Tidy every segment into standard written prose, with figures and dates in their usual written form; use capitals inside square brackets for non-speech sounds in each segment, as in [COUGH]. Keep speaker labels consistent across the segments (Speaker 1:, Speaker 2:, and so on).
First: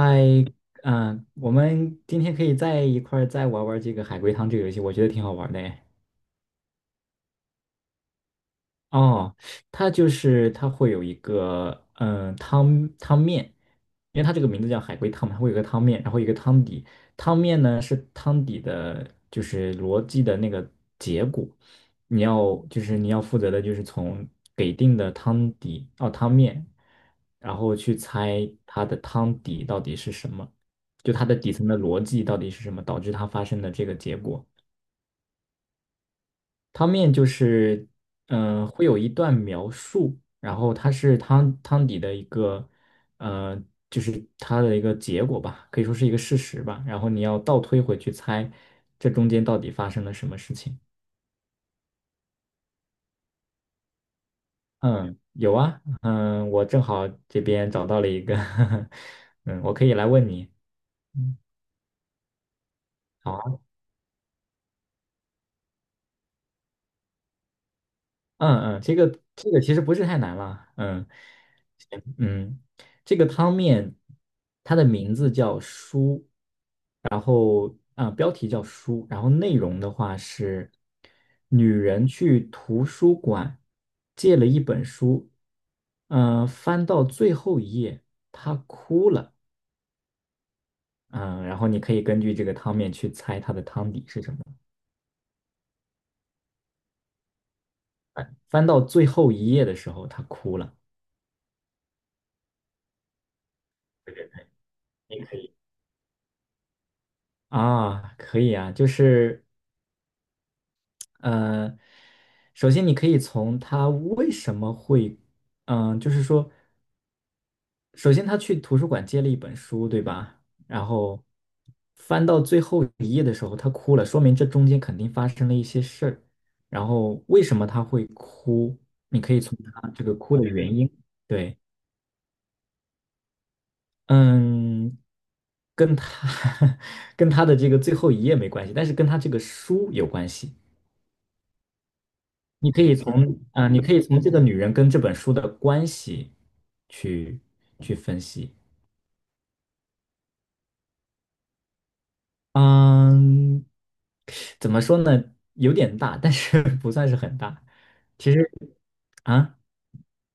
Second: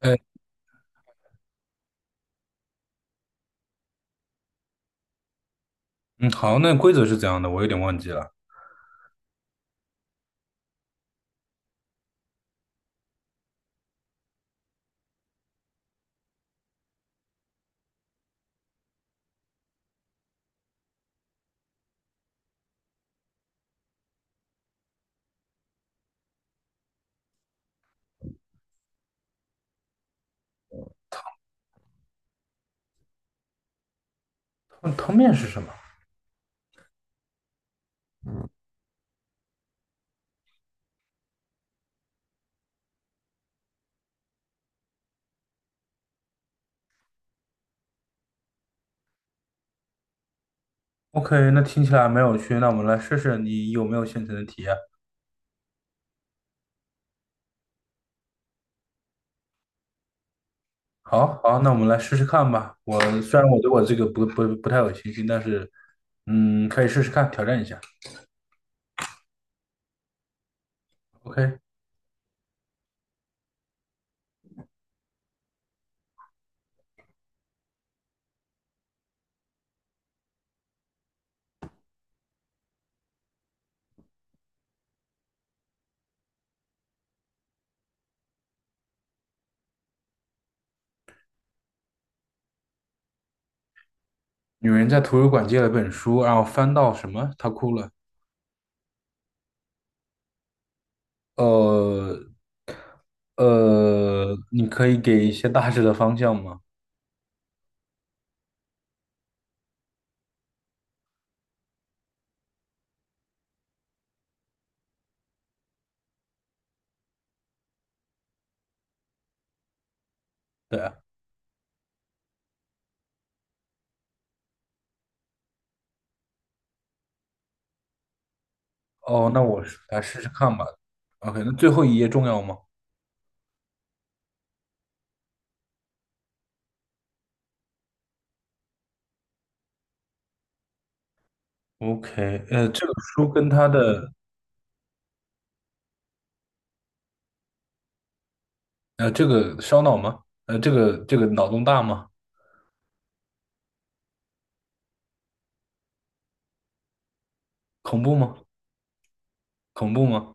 Speaker 1: 哎，
Speaker 2: 我们今天可以在一块儿再玩玩这个海龟汤这个游戏，我觉得挺好玩的诶。
Speaker 1: 嗯，好，那规则是怎样的？我有点忘记了。
Speaker 2: 哦，它就是它会有一个汤面，因为它这个名字叫海龟汤嘛，它会有一个汤面，然后一个汤底。汤面呢是汤底的，就是逻辑的那个结果。你要负责的就是从给定的汤底哦汤面，然后去猜它的汤底到底是什么，就它的底层的逻辑到底是什么，导致它发生的这个结果。
Speaker 1: 嗯，汤面是什么
Speaker 2: 汤面就是，会有一段描述，然后它是汤底的一个，呃，就是它的一个结果吧，可以说是一个事实吧。然后你要倒推回去猜，这中间到底发生了什么事情？
Speaker 1: ？OK，那听起来没有趣，那我们来试试你有没有现成的题啊？
Speaker 2: 嗯，有啊，我正好这边找到了一个 [LAUGHS] 嗯，我可以来问你。
Speaker 1: 好
Speaker 2: 嗯，
Speaker 1: 好，那我们来试试看吧。我虽然我
Speaker 2: 好
Speaker 1: 对我这个不太有信心，但是嗯，可以试试看，挑战一下。
Speaker 2: 啊，这个其实不是太难了，
Speaker 1: OK，
Speaker 2: 嗯，这个汤面它的名字叫“书”。啊，标题叫书，然后内容的话是女人去图书馆借了一本书，翻到最后一页，她哭了，嗯、然后你可以根据这个汤面去猜它的汤底是什么。
Speaker 1: 女人在图书馆借了本书，然后翻到什么？她哭了。
Speaker 2: 翻到最后一页的时候，她哭了。
Speaker 1: 呃你可以给一些大致的方向吗？
Speaker 2: 啊，可以啊，就是呃，首先你可以从她为什么会，就是说。首先他去图书馆借了一本书，对吧？
Speaker 1: 对
Speaker 2: 然
Speaker 1: 啊
Speaker 2: 后翻到最后一页的时候，他哭了，说明这中间肯定发生了一些事儿。然后为什么他会哭？你
Speaker 1: 哦，
Speaker 2: 可以
Speaker 1: 那
Speaker 2: 从
Speaker 1: 我试
Speaker 2: 他
Speaker 1: 来
Speaker 2: 这个
Speaker 1: 试试
Speaker 2: 哭的
Speaker 1: 看吧。
Speaker 2: 原因，
Speaker 1: OK，那
Speaker 2: 对，
Speaker 1: 最后一页重要吗
Speaker 2: 嗯，跟他 [LAUGHS] 跟他的这个最后一页没关系，但是跟他这个书有关系。
Speaker 1: ？OK，
Speaker 2: 你可
Speaker 1: 这个
Speaker 2: 以从
Speaker 1: 书跟它
Speaker 2: 你可以
Speaker 1: 的
Speaker 2: 从这个女人跟这本书的关系去去分析。
Speaker 1: 这个烧脑吗？呃，这个脑洞大吗？
Speaker 2: 嗯，怎么说呢？有点大，但是 [LAUGHS] 不算是很大。
Speaker 1: 恐怖
Speaker 2: 其
Speaker 1: 吗？
Speaker 2: 实啊，
Speaker 1: 恐怖吗？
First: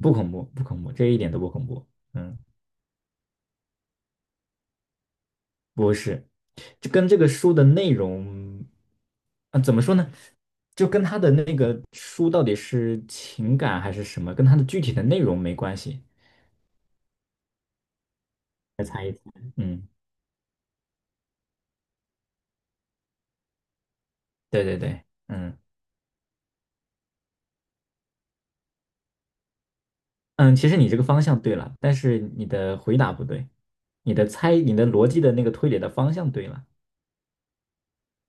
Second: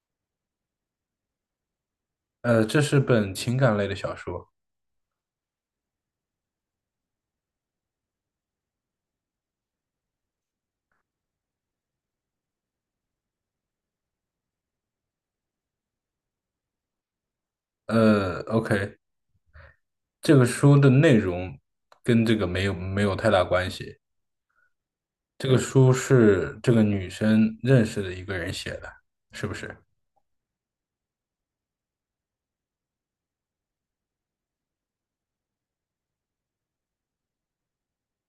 Speaker 2: 不恐怖，不恐怖，这一点都不恐怖。嗯，
Speaker 1: 呃，这是本情感类的小说。
Speaker 2: 不是，就跟这个书的内容，啊，怎么说呢？就跟他的那个书到底是情感还是什么，跟他的具体的内容没关系。
Speaker 1: 呃，OK，
Speaker 2: 嗯，
Speaker 1: 这个书的内容跟这个没有太大关系。
Speaker 2: 对对对，
Speaker 1: 这个书是这个女生认识的一个人写的，是不是？
Speaker 2: 嗯，其实你这个方向对了，但是你的回答不对，你的逻辑的那个推理的方向对了。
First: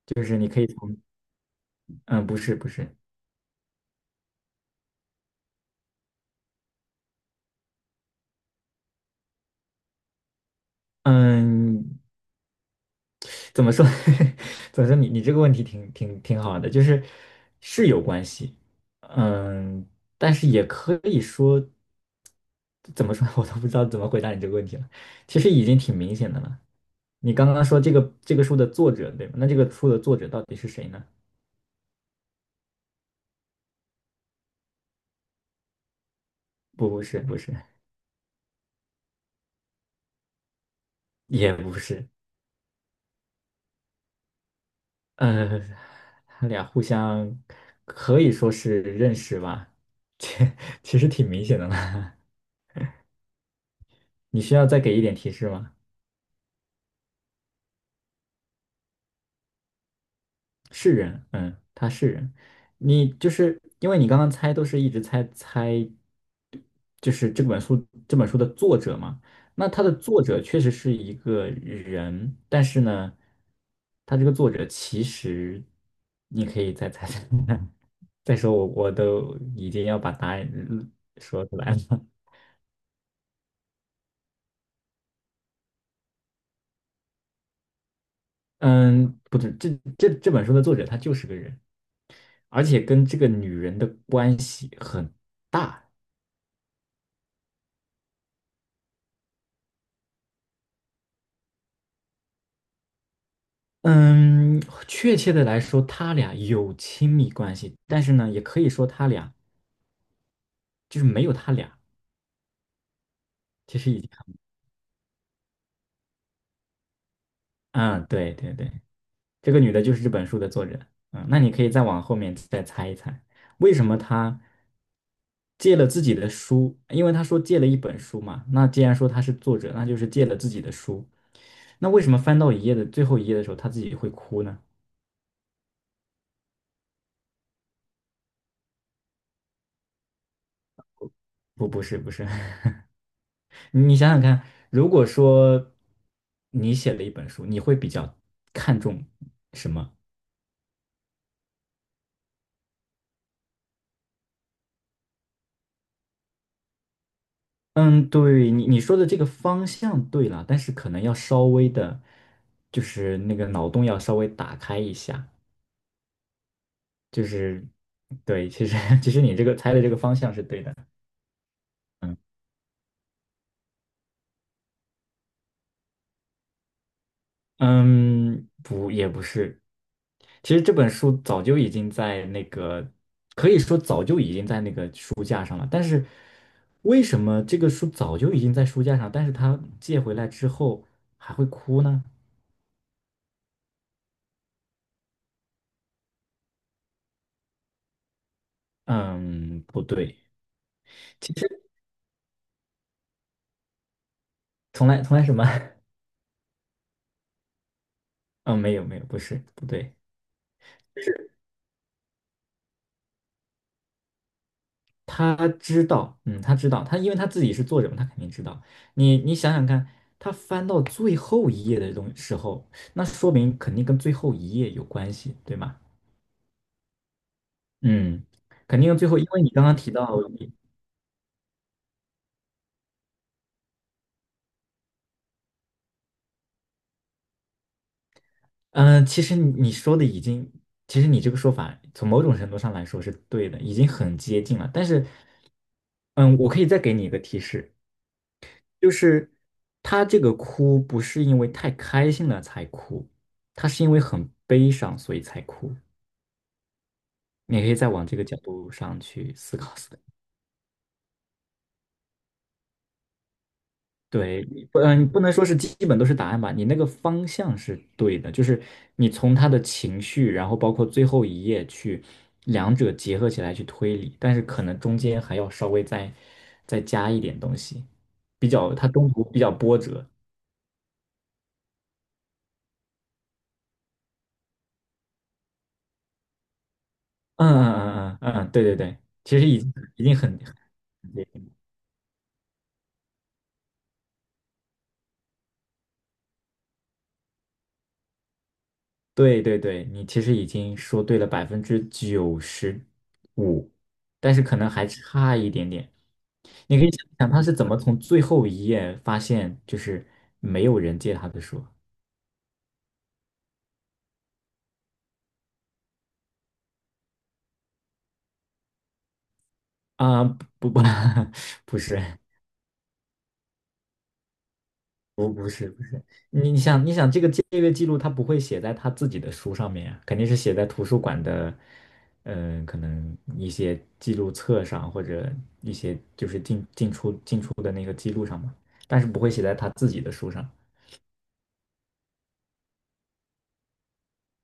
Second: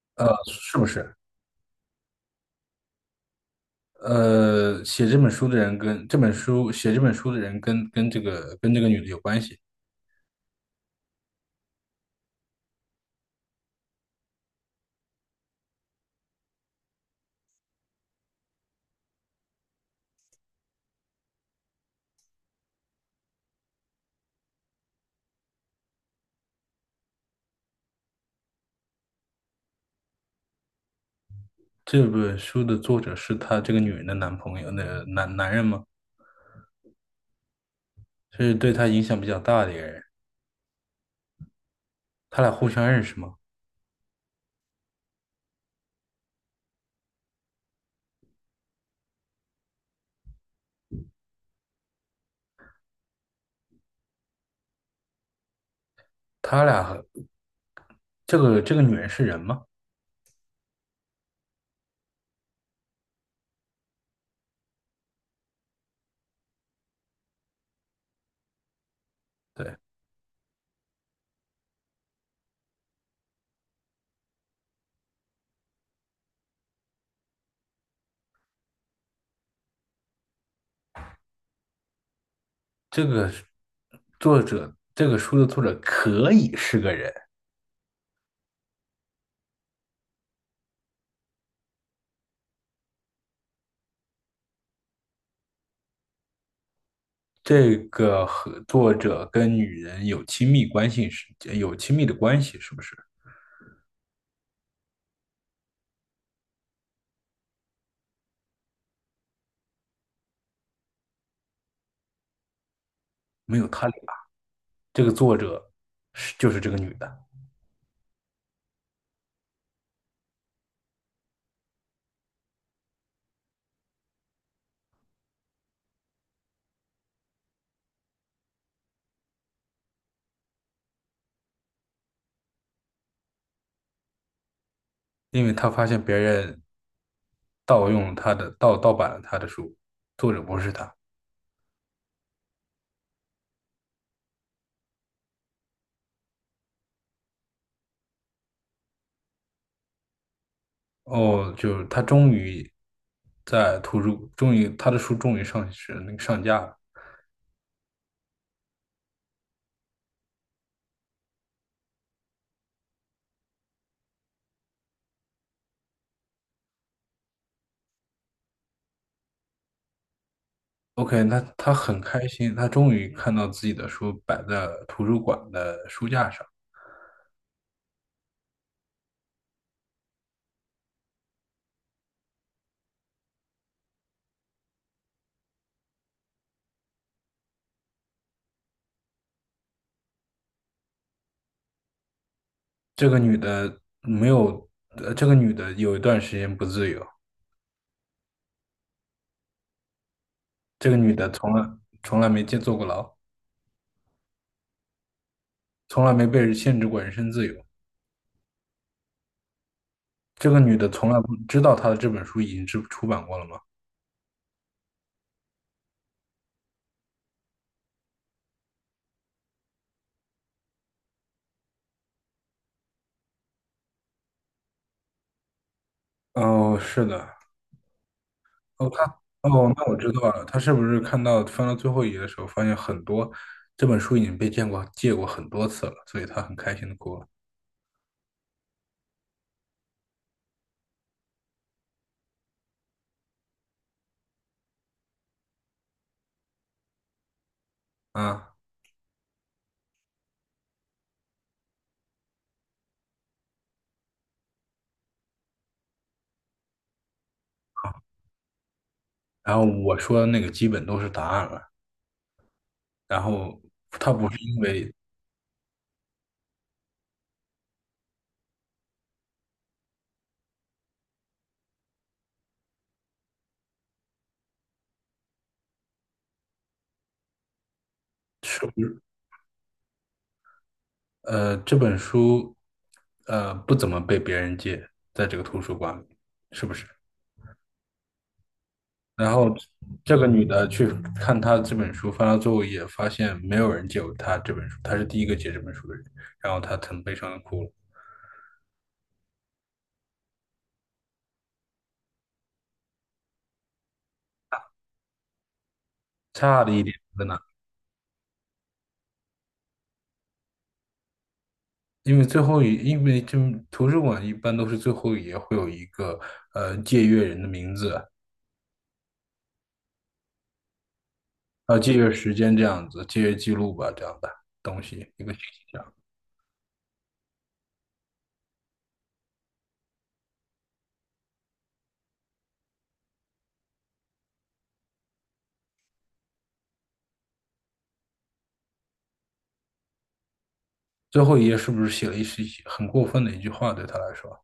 Speaker 2: 就
Speaker 1: 呃，
Speaker 2: 是你可以
Speaker 1: 是不
Speaker 2: 从
Speaker 1: 是？
Speaker 2: 嗯，不是不是，
Speaker 1: 呃，写这本书的人跟这个女的有关系。
Speaker 2: 嗯，怎么说？[LAUGHS] 怎么说你？你这个问题挺好的，就是是有关系，嗯，但是也可以说怎么说，[LAUGHS] 我都不知道怎么回答你这个问题了。其实已经挺明显的了。你刚刚说这个书的作者对吗？那这个书的作者到底是谁呢？
Speaker 1: 这本书的作者是她这个女人的男朋友，那男人吗？
Speaker 2: 不，不是，不是，
Speaker 1: 是对她影响比较大的一个人。
Speaker 2: 也不是，
Speaker 1: 他俩互相认识吗？
Speaker 2: 呃，他俩互相可以说是认识吧，[LAUGHS] 其其实挺明显的了。[LAUGHS] 你需要再给一点提示吗？
Speaker 1: 他俩和这个女人是人吗？
Speaker 2: 是人，他是人。你就是因为你刚刚猜都是一直猜猜，就是这本书的作者嘛。那
Speaker 1: 对，
Speaker 2: 他的作者确实是一个人，但是呢，他这个作者其实你可以再猜猜看 [LAUGHS] 再说我都已经要把答案说出来了。
Speaker 1: 这个作者这个书的作者可以是个人。
Speaker 2: 嗯，不是，这本书的作者他就是个人，而且跟这个女人的关系很大。
Speaker 1: 这个和作者跟女人有亲密关系是有亲密的关系，是不是？
Speaker 2: 嗯，确切的来说，他俩有亲密关系，但是呢，也可以说他俩就是没有他俩，
Speaker 1: 没有
Speaker 2: 其
Speaker 1: 他
Speaker 2: 实
Speaker 1: 俩，
Speaker 2: 已经很
Speaker 1: 这个作者是就是这个女的，
Speaker 2: 嗯，对对对，这个女的就是这本书的作者，那你可以再往后面再猜一猜，为什么她借了自己的书？因为她说借了一本书嘛，那既然说她是作者，那就是借了自己的书，那为什么翻到一页的最后一页的时候，她自己会哭呢？
Speaker 1: 因为她发现别人盗版了她的书，作者不是她。
Speaker 2: 不，不是，不是，[LAUGHS] 你想想看，如果说你写了一本书，你会比较看重什么？
Speaker 1: 哦，就是她终于在图书，终于她的书终于上市那个上架了。
Speaker 2: 嗯，对，你说的这个方向对了，但是可能要稍微的，就是那个脑洞要稍微打开一下，就是对，其实 [LAUGHS] 其实你这个猜的这个方向是对的。
Speaker 1: OK，那她很
Speaker 2: 嗯。
Speaker 1: 开心，她终于看到自己的书摆在图书馆的书架上。
Speaker 2: 嗯，不，也不是。其实这本书早就已经在那个，可以说早就已经在那个书架上了。但是为什么这个书早就已经在书架上，但是他借回来之后还会哭呢？
Speaker 1: 这个女的没有，呃，这个女的有一段时间不自由，
Speaker 2: 嗯，不对，
Speaker 1: 这个女的
Speaker 2: 其
Speaker 1: 从
Speaker 2: 实
Speaker 1: 来从来没见坐过牢，
Speaker 2: 从来什么？[LAUGHS]
Speaker 1: 从来没被人限制过人身自由。
Speaker 2: 嗯，没有没有，不是，不对。
Speaker 1: 这个女的从来不知道她的这本书已经出版过了吗？
Speaker 2: 他知道，他知道，他因为他自己是作者嘛，他肯定知道。你想想看，他翻到最后一页的东时候，那说明肯定跟最后一页有关系，对吗？
Speaker 1: 哦，是的，
Speaker 2: 嗯，肯
Speaker 1: 哦，
Speaker 2: 定
Speaker 1: 她，
Speaker 2: 最后，因为你刚
Speaker 1: 哦，
Speaker 2: 刚
Speaker 1: 那
Speaker 2: 提
Speaker 1: 我
Speaker 2: 到
Speaker 1: 知道了，她是不是看到翻到最后一页的时候，发现很多这本书已经被借过很多次了，所以她很开心的哭了
Speaker 2: 其实你说的已经，其实你这个说法从某种程度上来说是对的，已经很接近了。但是，嗯，我可以再给你一个提示，
Speaker 1: 啊。
Speaker 2: 就是他这个哭不是因为太开心了才哭，他是因为很悲伤所以才哭。你可以再往这个角度上去
Speaker 1: 然
Speaker 2: 思
Speaker 1: 后
Speaker 2: 考思
Speaker 1: 我
Speaker 2: 考。
Speaker 1: 说的那个基本都是答案了，然后她不是
Speaker 2: 对，
Speaker 1: 因
Speaker 2: 你不，
Speaker 1: 为
Speaker 2: 嗯，不能说是基本都是答案吧，你那个方向是对的，就是你从他的情绪，然后包括最后一页去两者结合起来去推理，但是可能中间还要稍微再加一点东西，比
Speaker 1: 是不
Speaker 2: 较它
Speaker 1: 是。
Speaker 2: 中途比较波折。
Speaker 1: 呃，这本书呃不怎么被别人借，在这个图书馆里，是不是？
Speaker 2: 嗯嗯嗯嗯嗯，对对对，
Speaker 1: 然
Speaker 2: 其实
Speaker 1: 后
Speaker 2: 已经
Speaker 1: 这个
Speaker 2: 很。
Speaker 1: 女的去看
Speaker 2: 很
Speaker 1: 她这本书，翻到最后一页，发现没有人借过她这本书，她是第一个借这本书的人，然后她很悲伤的哭了。
Speaker 2: 对对对，你其实已经说对了95%，但是可能还差一点点。
Speaker 1: 差的
Speaker 2: 你
Speaker 1: 一
Speaker 2: 可以
Speaker 1: 点
Speaker 2: 想
Speaker 1: 在
Speaker 2: 想
Speaker 1: 哪？
Speaker 2: 他是怎么从最后一页发现就是没有人借他的书。
Speaker 1: 因为最后一，因为这图书馆一般都是最后一页会有一个呃借阅人的名字，
Speaker 2: 啊、不不 [LAUGHS] 不
Speaker 1: 啊，借阅
Speaker 2: 是，
Speaker 1: 时间这样子，借阅记录吧这样的东西，一
Speaker 2: 不
Speaker 1: 个信
Speaker 2: 不
Speaker 1: 息
Speaker 2: 是
Speaker 1: 这
Speaker 2: 不
Speaker 1: 样。
Speaker 2: 是，你想这个借阅记录，他不会写在他自己的书上面呀，肯定是写在图书馆的，可能一些记录册上或者一些就是进进出进出的那个记录上嘛，但是不会写在他自己的书上。
Speaker 1: 最后一页是不是写了一些很过分的一句话对她来说？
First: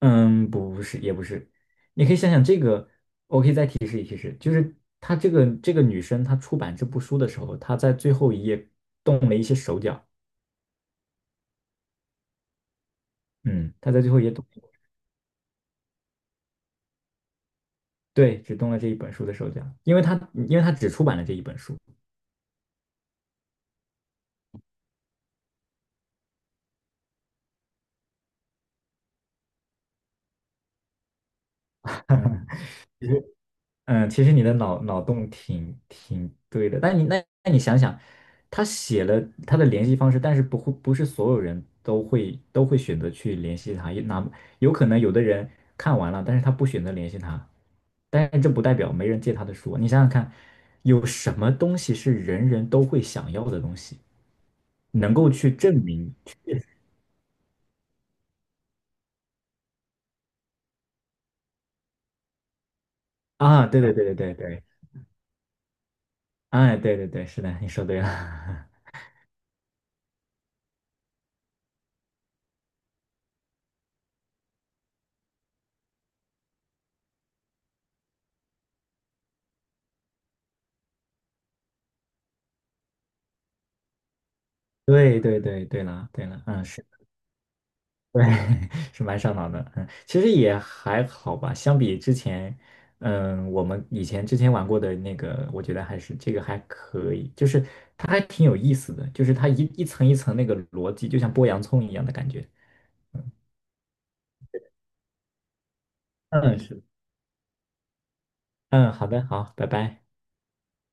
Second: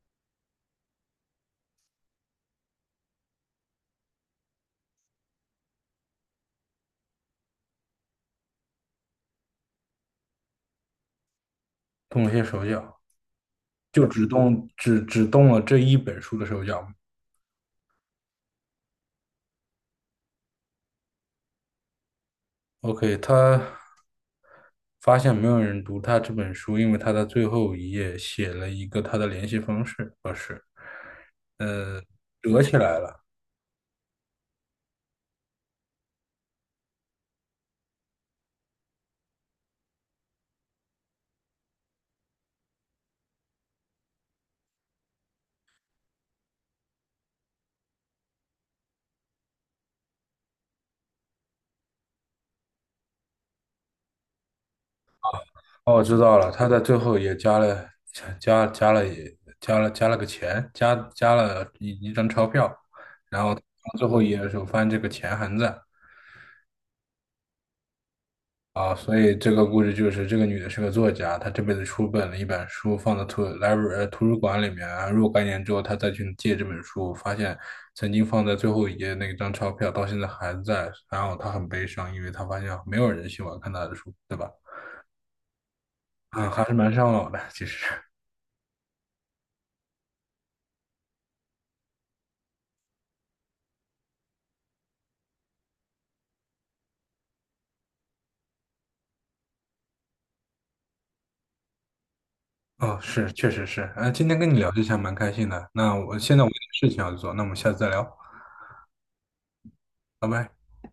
Speaker 2: 嗯，不是也不是，你可以想想这个，我可以再提示一提示，就是她这个女生她出版这部书的时候，她在最后一页动了一些手脚，
Speaker 1: 动了些手脚，
Speaker 2: 嗯，她在
Speaker 1: 就
Speaker 2: 最后一
Speaker 1: 只
Speaker 2: 页动。
Speaker 1: 动只只动了这一本书的手脚。
Speaker 2: 对，只动了这一本书的手脚，因为他只出版了这一本书
Speaker 1: OK，他发现没有人读他这本书，因为他在最后一页写了一个他的联系方式，不是呃
Speaker 2: [LAUGHS]。嗯，
Speaker 1: 折起来
Speaker 2: 其
Speaker 1: 了。
Speaker 2: 实其实你的脑洞挺对的，但你那你想想，他写了他的联系方式，但是不是所有人都会选择去联系他，也哪有可能有的人看完了，但是他不选择联系他，但是这不代表没人借他的书。你想想看，有什么东西是人人都会想要的东西，能够去证
Speaker 1: 哦，我
Speaker 2: 明
Speaker 1: 知道了，他在最后也加了加加了也加了加了个钱，加了一张钞票，然后到
Speaker 2: 啊？对对
Speaker 1: 最
Speaker 2: 对
Speaker 1: 后一
Speaker 2: 对对
Speaker 1: 页的时候
Speaker 2: 对
Speaker 1: 发现这个钱还在。
Speaker 2: 哎，对对对，是的，你说对了，
Speaker 1: 啊，所以这个故事就是这个女的是个作家，她这辈子出了一本书，放在图 l i 呃图书馆里面啊。然后若干年之后，她再去借这本书，发现曾经放在最后一页那张钞票到现在还在，然后她很悲伤，因为她发现没有人喜欢看她的书，对吧？
Speaker 2: [LAUGHS] 对对对对了对了，
Speaker 1: 啊，还
Speaker 2: 嗯，
Speaker 1: 是
Speaker 2: 是，
Speaker 1: 蛮伤脑的，其实。
Speaker 2: 对，[LAUGHS] 是蛮上脑的，其实也还好吧，相比之前，我们之前玩过的那个，我觉得还是这个还可以，就是它还挺有意思的，就是它一层一层那个逻辑，就像剥洋葱一样的感觉，
Speaker 1: 哦，是，确实是。啊，今天跟你聊这些还蛮开心的。那我现在我有
Speaker 2: 嗯，
Speaker 1: 点
Speaker 2: 是，
Speaker 1: 事情要做，那我们下次再聊，
Speaker 2: 嗯，好的，好，拜拜。
Speaker 1: 拜拜。